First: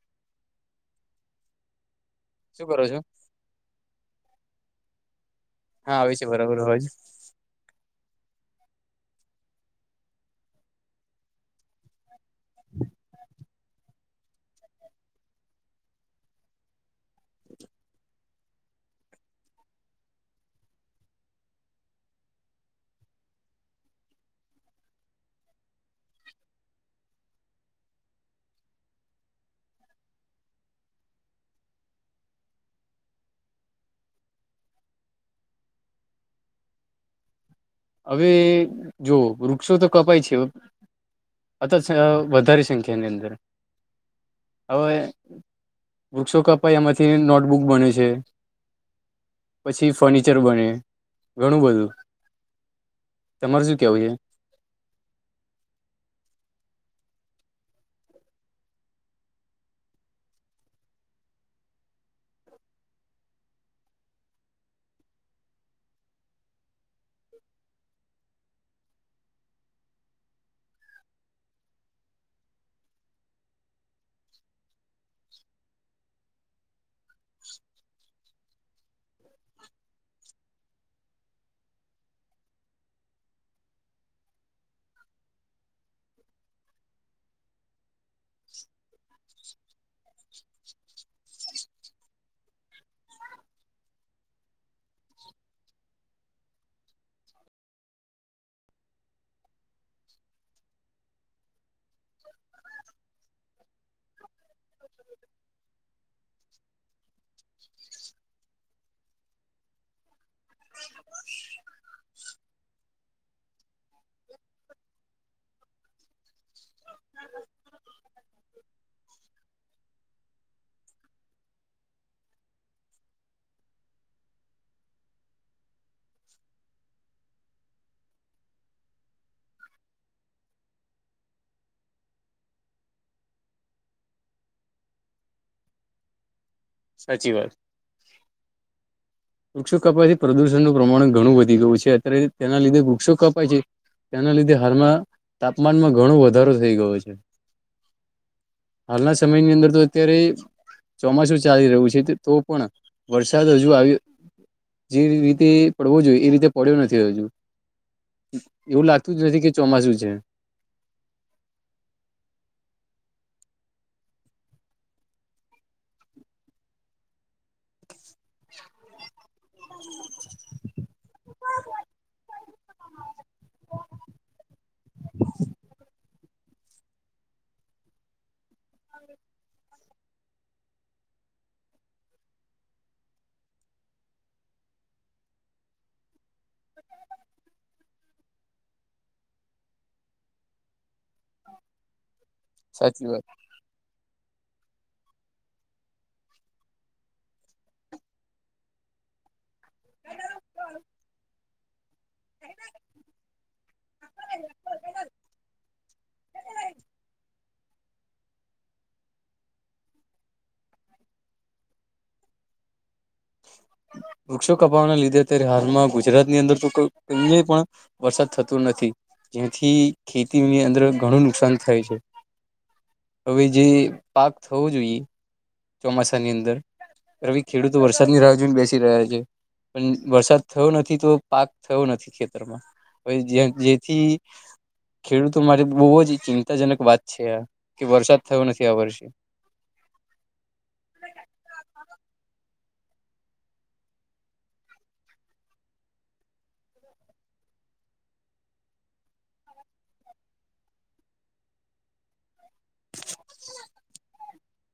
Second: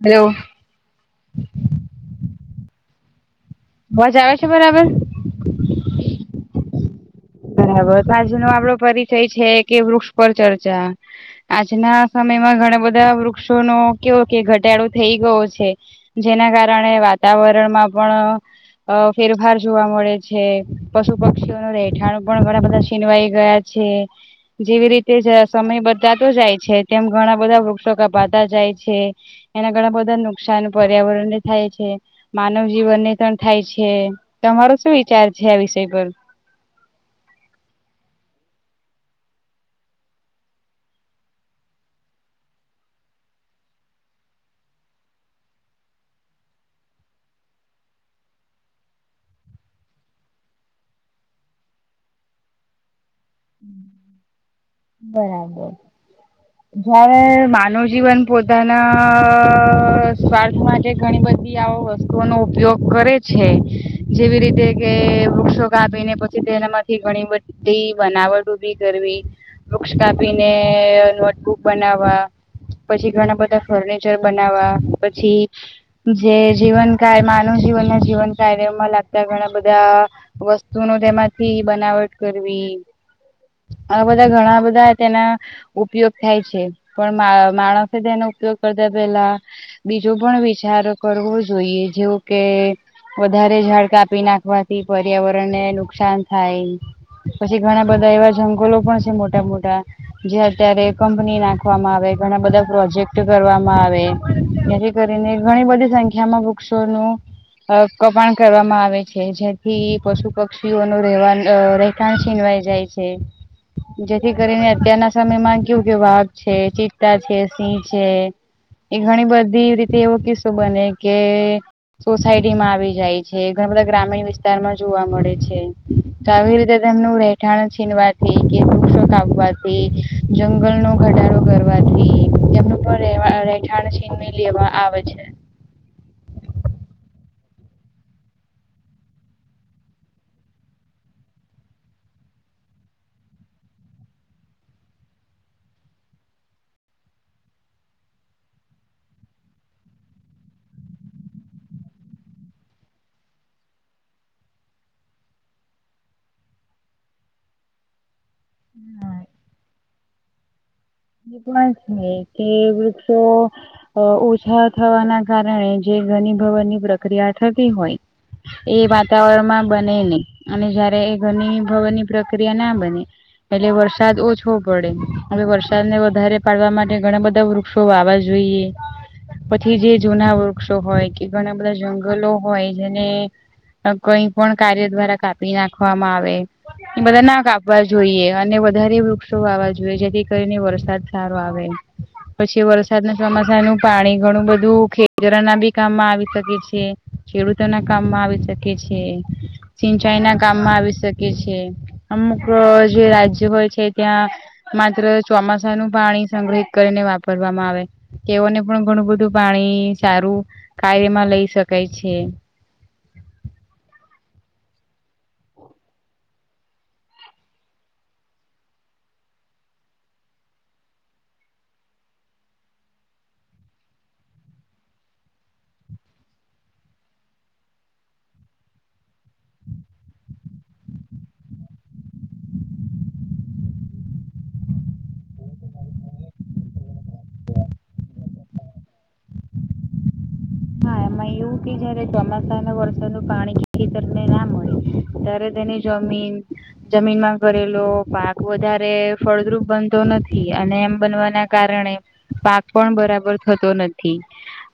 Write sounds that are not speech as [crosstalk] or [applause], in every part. Hello. શું કરો છો? અવાજ આવે છે બરાબર? હા, આવે છે બરાબર અવાજ. બરાબર. તો આજનો આપણો પરિચય છે કે વૃક્ષ પર ચર્ચા આજના સમયમાં, ઘણા બધા વૃક્ષોનો કેવો, કે ઘટાડો થઈ ગયો છે. જેના કારણે વાતાવરણમાં પણ અ ફેરફાર જોવા મળે છે. પશુપક્ષીઓનું રહેઠાણ પણ ઘણાબધા છીનવાઈ ગયા છે. જેવી રીતે જરા સમય બતાતો જાય છે, તેમ ઘણા બધા વૃક્ષો કાપાતા જાય છે. એના ઘણાબધા નુકશાન પર્યાવરણને થાય છે. માનવ જીવનને પણ થાય છે. તમારો સુ વિચાર છે, આ વિષય પર? હવે, જો વૃક્ષો તો કપાય છે હવ અથ છ વધારે સંખ્યાની અંદર હવે, વૃક્ષો કપાય એમાંથી નોટબુક બને છે. પછી ફર્નિચર બને, ઘણું બધું તમાર સુ કેવું છે? બરાબર. [inaudible] જયારે માનવ જીવન પોતાના સ્વાર્થ માટે ઘણી બધી આવ વસ્તુ ઓનો ઉપયોગ કરે છે, જેવી રીતે કે વૃક્ષો કાપીને પછી તે એનામાંથી ઘણી બધી ધી બનાવટ ઉભી કરવી, વૃક્ષ કાપીને નોટબુક બનાવવા, પછી ઘણા બધા ફર્નિચર બનાવવા, પછી જે જીવન કાયમાં, માનવ જીવનના જીવન કાયૉમાં લાગતા ઘણા બધા વસ્તુનું તેમાંથી બનાવટ કરવી. આ બધા ઘણા બધા તેના ઉપયોગ થાય છે પણ માણસે તેનો ઉપયોગ કરતા પેલા બીજો પણ વિચાર કરવો જોઈએ જેવું કે વધારે ઝાડ કાપી નાખવાથી પર્યાવરણ ને નુકસાન થાય પછી ઘણા બધા એવા જંગલો પણ છે મોટા મોટા જે અત્યારે કંપની નાખવામાં આવે ઘણા બધા પ્રોજેક્ટ કરવામાં આવે કરીને ઘણી બધી સંખ્યામાં વૃક્ષોનું કબાણ કરવામાં આવે છે, જેથી પશુ, પક્ષીઓનું રહેવા થાણ છીનવાઈ જાય છે. જેથી કરીને અત્યારના સમયમાં કેવું કેયો વાઘ છે, ચિત્તા છે, સિંહ છે. એ ઘણી બધી રીતે એવો કિસ્સો બને કે સોસાયટીમાં આવી જાય છે. ઘણા બધા ગ્રામીણ વિસ્તારમાં જોવા મળે છે. તો આવી રીતે તેમનું રહેઠાણ છીનવા થઈ કે- કાપવાથી જંગલનો ઘટાડો કરવાથી એમનું પણ રહેઠાણ લેવા આવે છે. સાચી વાત. વૃક્ષો કપાય છે. પ્રદુષણનું પ્રમાણ ઘણું વધી ગયું છે. અત્યારે તેના લીધે વૃક્ષો કપાય છે. તેના લીધે હાલમાં, તાપમાનમાં ઘણો વધારો થઈ ગયો છે. હાલના સમયની અંદર તો અત્યારે ચોમાસું ચાલી રહ્યું છે તો પણ વરસાદ હજુ આવી જે રીતે પડવો જોઈએ એ રીતે પડ્યો નથી હજુ. એવું લાગતું જ નથી કે ચોમાસું છે. જે પણ છે કે વૃક્ષો ઓછા થવાના કારણે જે ઘણી ભવનની પ્રક્રિયા થતી હોય એ વાતાવરણમાં બને નહી અને જયારે એ ઘરની ભવનની પ્રક્રિયા ના બને એટલે વરસાદ ઓછો પડે વરસાદ ને વધારે પાડવા માટે ઘણા બધા વૃક્ષો વાવા જોઈએ. પછી જે જૂના વૃક્ષો હોય કે ઘણા બધા જંગલો હોય જેને કઈ પણ કાર્ય દ્વારા કાપી નાખવામાં આવે. બધા ના કાપવા જોઈએ અને વધારે વૃક્ષો વાવા જોઈએ જેથી કરીને વરસાદ સારો આવે પછી વરસાદ સાચી ના વાત સમમાસા નું પાણી ઘણું બધું ખેતરો ના બી કામ માં આવી શકે છે ખેડૂતો ના કામમાં આવી શકે. છે સિંચાઈ ના કામમાં આવી શકે છે. અમુક જે રાજ્ય હોય છે ત્યાં માત્ર ચોમાસા નું પાણી સંગ્રહિત કરીને વાપરવામાં આવે. તેઓને પણ ઘણું બધું પાણી સારું કાર્યમાં લઈ શકાય છે. વૃક્ષો કપાવાના લીધે અત્યારે હાલમાં ગુજરાત ની અંદર તો પણ વરસાદ થતો નથી જેથી ખેતીની અંદર ઘણું નુકસાન થાય છે. હવે જે પાક થવો જોઈએ ચોમાસા ની અંદર રવિ ખેડૂતો વરસાદની રાહ જોઈને બેસી રહ્યા છે. પણ વરસાદ થયો નથી તો પાક થયો નથી ખેતરમાં. જેથી ખેડૂતો માટે બહુ જ ચિંતાજનક વાત છે આ કે વરસાદ થયો નથી આ વર્ષે. હા એમાં એવું કે જયારે ચોમાસા વરસા વરસાદ ન પાણી ખેતરને ના મળે ત્યારે તેની જમીન જમીનમાં કરેલો પાક વધારે ફળદ્રુપ બનતો નથી અને એમ બનવાના કારણે પાક પણ બરાબર થતો નથી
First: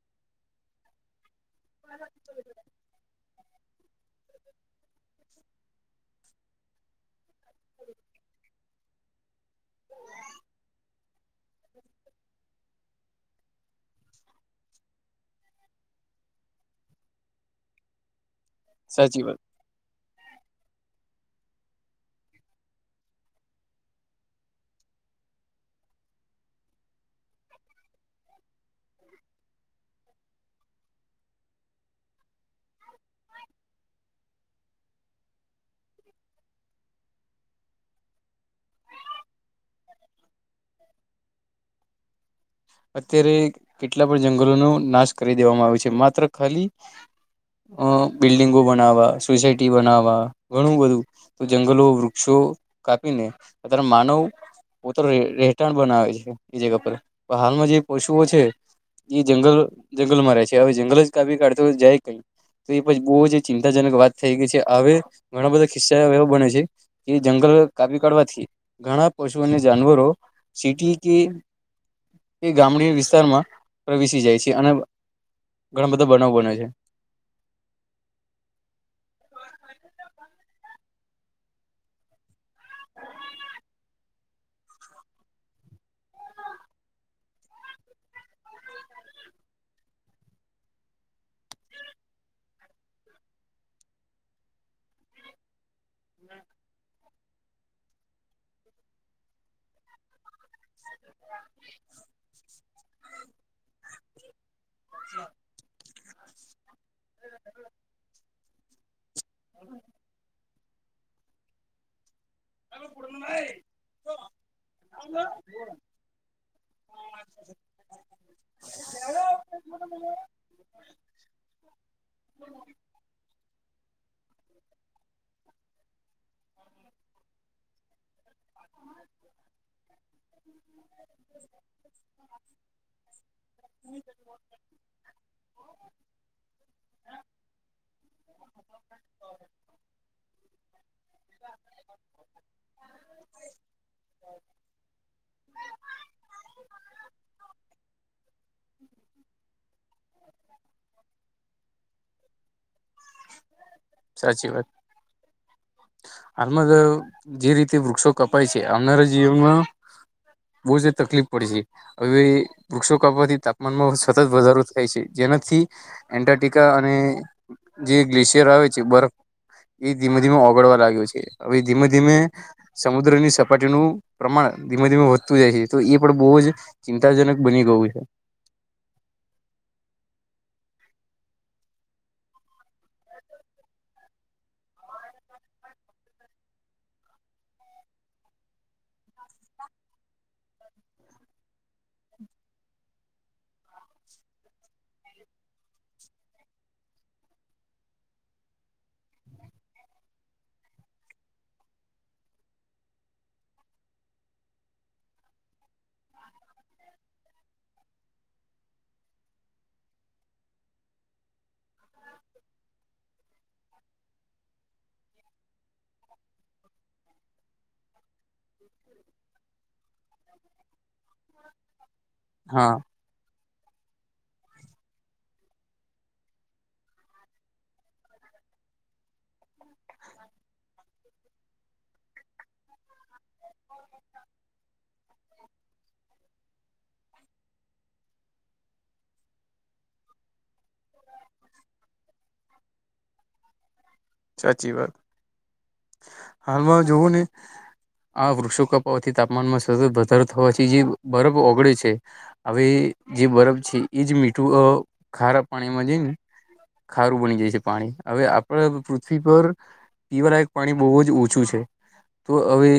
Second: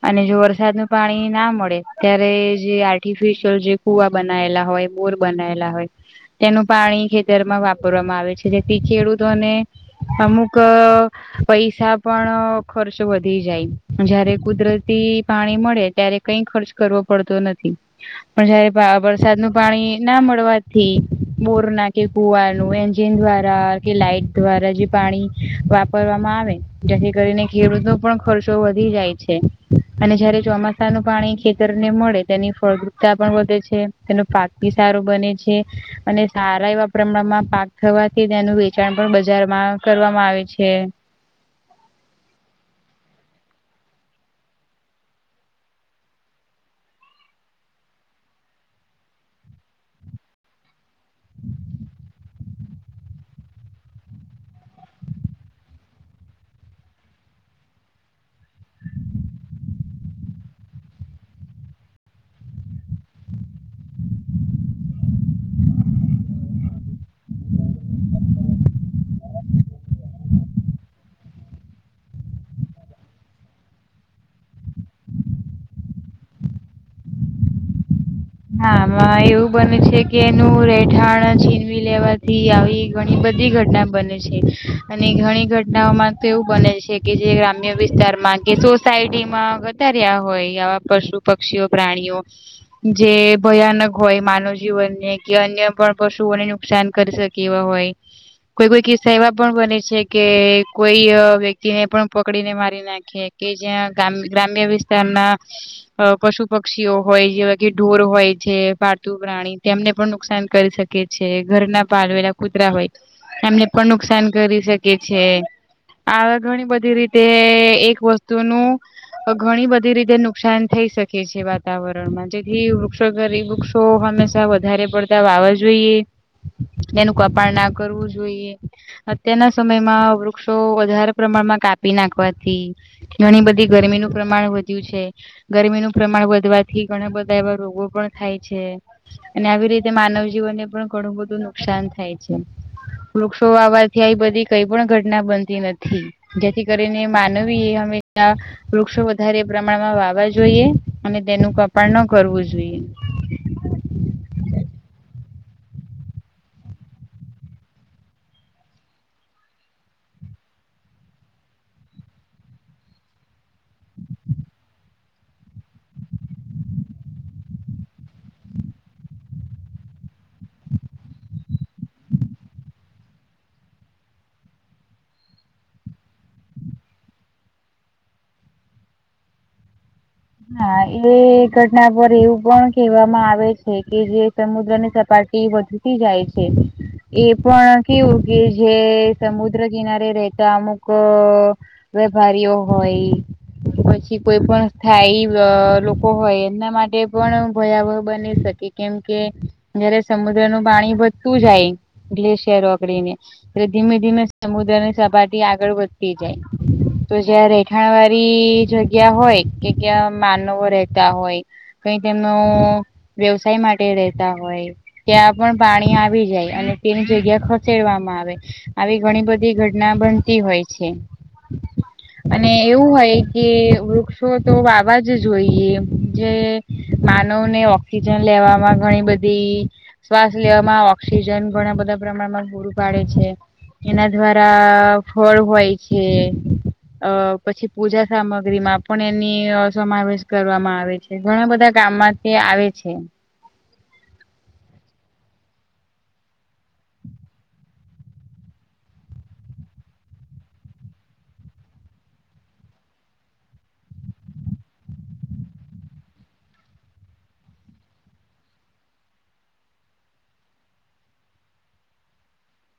અને જો વર વરસાદ નું પાણી ના મળે ત્યારે જે આર્ટિફિશયલ જે કુવા બનાયેલા હોય બોર બનાયેલા હોય તેનું પાણી ખેતરમાં વાપરવામાં આવે છે જેથી ખેડૂતોને અમુક પૈસા પણ ખર્ચ વધી જાય જયારે કુદરતી પાણી મળે ત્યારે કઈ ખર્ચ કરવો પડતો નથી પણ જયારે સાચી વાત વરસાદ નું પાણી ના મળવાથી બોર ના કે કુવાનું એજિન દ્વારા કે લાાઈટ દ્વારા જે પાણી વાપરવામાં આવે જેથી કરીને ખેડૂતો પણ ખર્ચો વધી જાય છે. અને જયારે ચોમાસા નું પાણી ખેતરને મળે તેની ફળદ્રપતા પણ વધે છે. તેનો પાક ભી સારો બને છે. અને સારા એવા પ્રમાણમાં પાક થવાથી તેનું વેચાણ પણ બજારમાં કરવામાં આવે છે. અત્યારે કેટલા પણ જંગલોનો નાશ કરી દેવામાં આવ્યો છે માત્ર ખાલી અ બિલ્ડિંગો બનાવવા સોસાયટી બનાવવા ઘણું બધું તો જંગલો વૃક્ષો કાપીને અ્યારે માનવ પો રહેઠાણ બનાવે છે એ જગ પર હાલમાં જે પશુઓ છે એ જંગલ જંગલમાં રહે છે હવે જંગલ જ કાપી કાઢતો જાય કઈ તો એ પણ બહુ જ ચિંતાજનક વાત થઈ ગઈ છે હવે ઘણા બધા ખિસ્સા એવો બને છે કે જંગલ કાપી કાઢવાથી ઘણા પશુ અને જાનવરો સીટી કે એ ગામડી વિસ્તારમાં પ્રવેશી જાય છે અને ઘણા બધા બનાવ બન્યો છે હામાં એવું બને છે કે એનું રહેઠાણ છીનવી લેવાથી આવી ઘણી બધી ઘટના બને છે અને ઘણી ઘટનાઓમાં તો એવું બને છે કે જે ગ્રામ્ય વિસ્તારમાં કે સોસાયટીમાં વધારે્યા હોય આવા પશુ પક્ષીઓ પ્રાણીઓ જે ભયાનક હોય માનવ જીવનને કે અન્ય પણ પશુઓને નુકસાન કરી શકે એવા હોય કોઈ કોઈ કિસ્સા એવા પણ બને છે કે કોઈ વ્યક્તિને પણ પકડીને મારી નાખે કે જ્યાં ગ્રામ્ય વિસ્તારના પશુ પક્ષીઓ હોય જેવા કે ઢોર હોય જે પ્રાણી તેમને પણ નુકસાન કરી શકે છે ઘર ના પાલવેલા કૂતરા હોય એમને પણ નુકસાન કરી શકે છે હ ઘણી બધી રીતે એક વસ્તુ નું ઘણી બધી રીતે નુકસાન થઈ શકે છે વાતાવરણમાં જેથી વૃક્ષો ઘરે વૃક્ષો હંમેશા વધારે પડતા વાવા જોઈએ એનું કપાણ ના કરવું જોઈએ અત્યારના સમયમાં વૃક્ષો વધારે પ્રમાણમાં કાપી નાખવાથી ઘણી બધી ગરમીનું પ્રમાણ વધ્યું છે ગરમીનુંું પ્રમાણ વધવાથી ઘણા બધા એવા રોગો પણ થાય છે અને આવી રીતે માનવ જીવનને પણ ઘણું બધું નુકસાન થાય છે વૃક્ષો વાવાથી આવી બધી કઈ પણ ઘટના બનતી નથી જેથી કરીને માનવી એ હંમેશા વૃક્ષો વધારે પ્રમાણમાં વાવા જોઈએ અને તેનું ક ન કરવું જો [inaudible] સાચી વાત હાલમાં જે રીતે વૃક્ષો કપાય છે આવનારા જીવનમાં બહુ એ તકલીફ પડી છે હવે વૃક્ષો કાપવાથી તાપમાનમાં સતત વધારો થાય છે જેનાથી એન્ટારક્ટિકા અને જે ગ્લેશિયર આવે છે બરફ એ ધીમે ધીમે ઓગડવા લાગ્યો છે હવે ધીમે ધીમે સમુદ્રની સપાટીનું પ્રમાણ ધીમે ધીમે વધતું જાય છે તો એ પણ બહુ જ ચિંતાજનક બની ગયું છે હા એ ઘટના પર એવું પણ કહેવામાં આવે છે કે જે સમુદ્ર ની સપાટી વધુ જાય છે એ પણ કેવું કે, જે સમુદ્ર કિનારે રહેતા અમુક. વેપારીઓ હોય, પછી કોઈ પણ થાય, લોકો હોય એમના માટે પણ ભયાવહ બની શકે, કેમકે જયારે સમુદ્ર નું પાણી વધતું જાય ગ્લેશિયર ઓકડીને એટલે ધીમે ધીમે સમુદ્ર ની સપાટી આગળ વધતી જાય તો જ્યાં રહેઠાણ વાળી જગ્યા હોય કે ક્યાં માનવો રહેતા હોય કઈ તેમનો વ્યવસાય માટે તા હોય ત્યાં પણ પાણી આવી જાય અને તેની જગ્યા ખ કહેવામાં આવે, આવી ઘણી બધી ઘટના બનતી હોય છે. અને, હા એવું હોય કે વૃક્ષ તો વાવા જ જોઈએ, જે માનવ ને ઓક્સિજન લેવામાં ઘણી બધી. શ્વાસ લેવામાં ઓક્સિજન ઘણા બધા પ્રમાણમાં પૂરું પાડે છે. એના દ્વારા ફળ હોય છે. અ પછી પૂજા સામગ્રી માં. પણ, એની સમાવેશ કરવામાં આવે, છે ઘણા બધા ગામમાંથી આવે છે. સાચી વાત. હાલમાં જોવું નહીં. આ વૃક્ષો કપાવાથી, તાપમાનમાં સતત વધારો થવાથી જે બરફ ઓગળે છે. હવે, જે બરફ છે એજ મીઠું ખારા પાણીમાં જાય ને. ખારું બની જાય છે પાણી, હવે આપડે પૃથ્વી પર પીવા પાણી બહુ જ ઓછું છે. તો, હવે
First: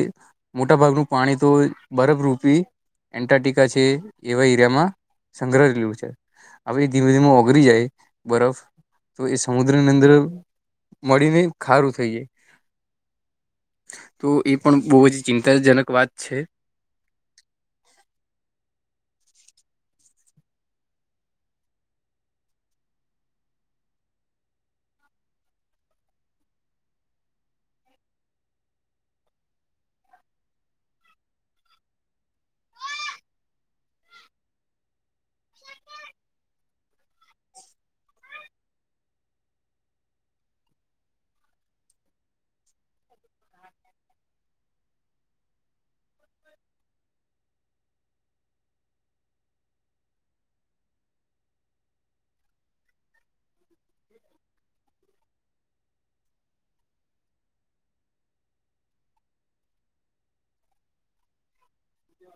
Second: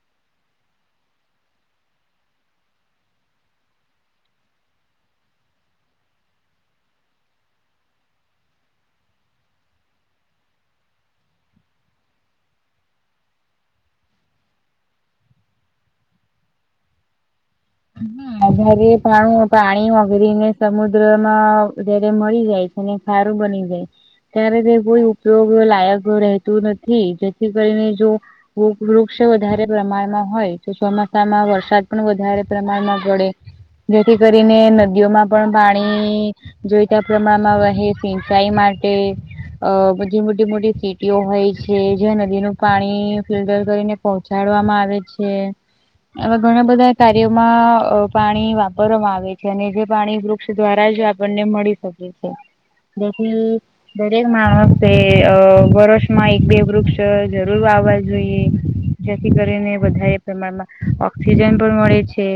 મોટા ભાગનું પાણી તો બરફરૂપી એન્ટારક્ટિકા છે એવા એરિયામાં સંગ્રહ્યું છે. હવે, ધીમે ધીમે ઓગરી જાય બરફ તો, એ સમુદ્રની અંદર મળીને ખારું થઈ જાય. તો એ પણ બહુ જ ચિંતાજનક વાત છે. જારે પાણું પાણી વગરી ને સમુદ્ર માં જારે મળી જાય છે. અને સારું બની જાય. અત્યારે, તે કોઈ ઉપયોગ લાયક રહેતું નથી, જેથી કરીને જો વૃક્ષ વધારે પ્રમાણમાં હોય તો, ચોમાસામાં વરસાદ પણ વધારે પ્રમાણમાં પડે, જેથી કરીને નદીઓમાં પણ પાણી જોઈતા પ્રમાણમાં વહે, સિંચાઈ માટે. અ, બધી મોટી મોટી સીટીઓ હોય છે, જયાં નદીનું પાણી ફિલ્ટર કરીને પહોંચાડવામાં આવે છે, આવા ઘણા બધા કાર્યોમાં. અ, પાણી વાપરવામાં આવે છે અને જે પાણી વૃક્ષ દ્વારા જ આપણને મળી શકે છે. હા, નમસ્તે. અ, વર્ષ માં એક બે વૃક્ષ જરૂર વાવા જોઈએ. જેથી કરીને વધારે પ્રમાણમાં ઓક્સિજન પણ મળે છે.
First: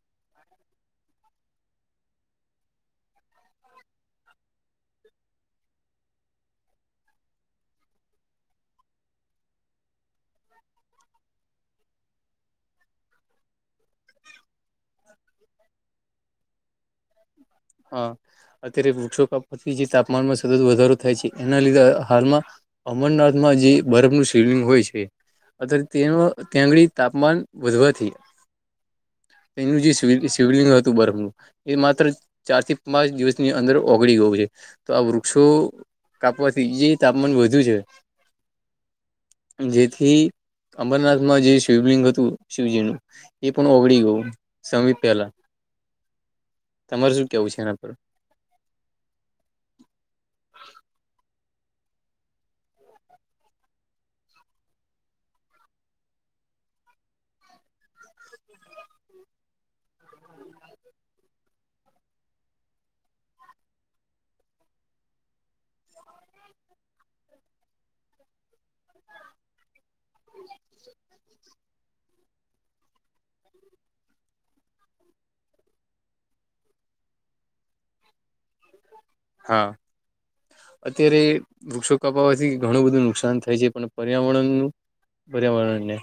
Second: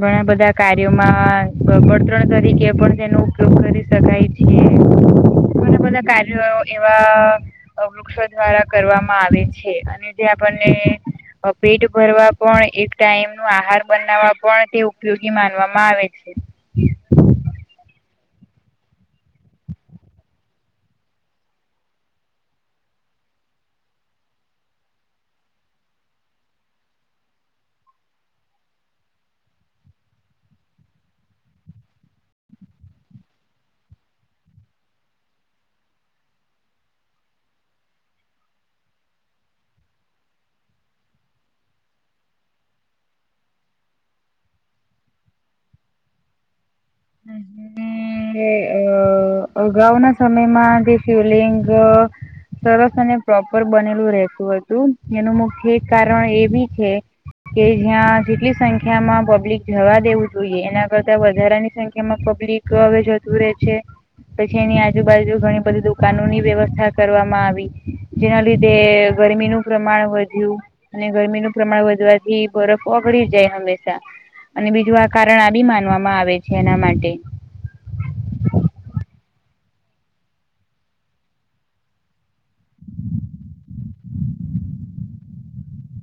ઘણા બધા કાર્યોમાં વળતણ તરીકે પણ તેનો ઉપયોગ કરી શકાય. ઘણા બધા કાર્યો એવા વૃક્ષો દ્વારા કરવામાં આવે છે, અને આપણને પેટ ભરવા પણ, એક ટાઈમ નું આહાર બનાવવા પણ તે ઉપયોગી માનવામાં આવે છે. હા. અત્યારે, વૃક્ષોથી જે તાપમાનમાં સતત વધારો થાય છે, એના લીધે હાલમાં અમરનાથમાં જે બરફનું સિવલિંગ હોય છે. અ, તેનો તેં આંગળી તાપમાન વધવાથી. એનું જે શિવલિંગ હતું, બરફ નું. એ માત્ર ચાર થી પાંચ દિવસની અંદર ઓગળી ગયું છે, તો આ વૃક્ષો કાપવાથી જે તાપમાન વધુ છે. જેથી અંમરનાથમાં જે શિવલિંગ હતું, શિવજી નું. એ પણ ઓગળી ગયું સમય પહેલા, તમાર શું કેવું છે એના પર? અને અ, અગાઉના સમયમાં જે શિવલિંગ સરસ અને પ્રોપર બનેલું રહેતું હતું, એનું મુખ્ય કારણ એ બી છે. કે, જ્યાં જેટલી સંખ્યા માં પબ્લિક જવા દેવું જોઈએ, એના કરતા વધારાની સંખ્યા. એમાં પબ્લિક હવે જતુ રહેે છે પછી એની આજુબાજુ ઘણી બધી દુકાનોની વ્યવસ્થા કરવામાં આવી જેના લીધે ગરમીનુંું પ્રમાણ વધ્યું અને ગરમીનું પ્રમાણ વધવાથી બરફ ઓગડીી જાય હંમેશા અને બીજું આ કારણ આ બી માનવામાં આવે છે એના માટે હા અત્યારે વૃક્ષો કપાવવાથી ઘણું બધું નુકસાન થાય છે પણ પર્યાવરણનું બર્યા મળને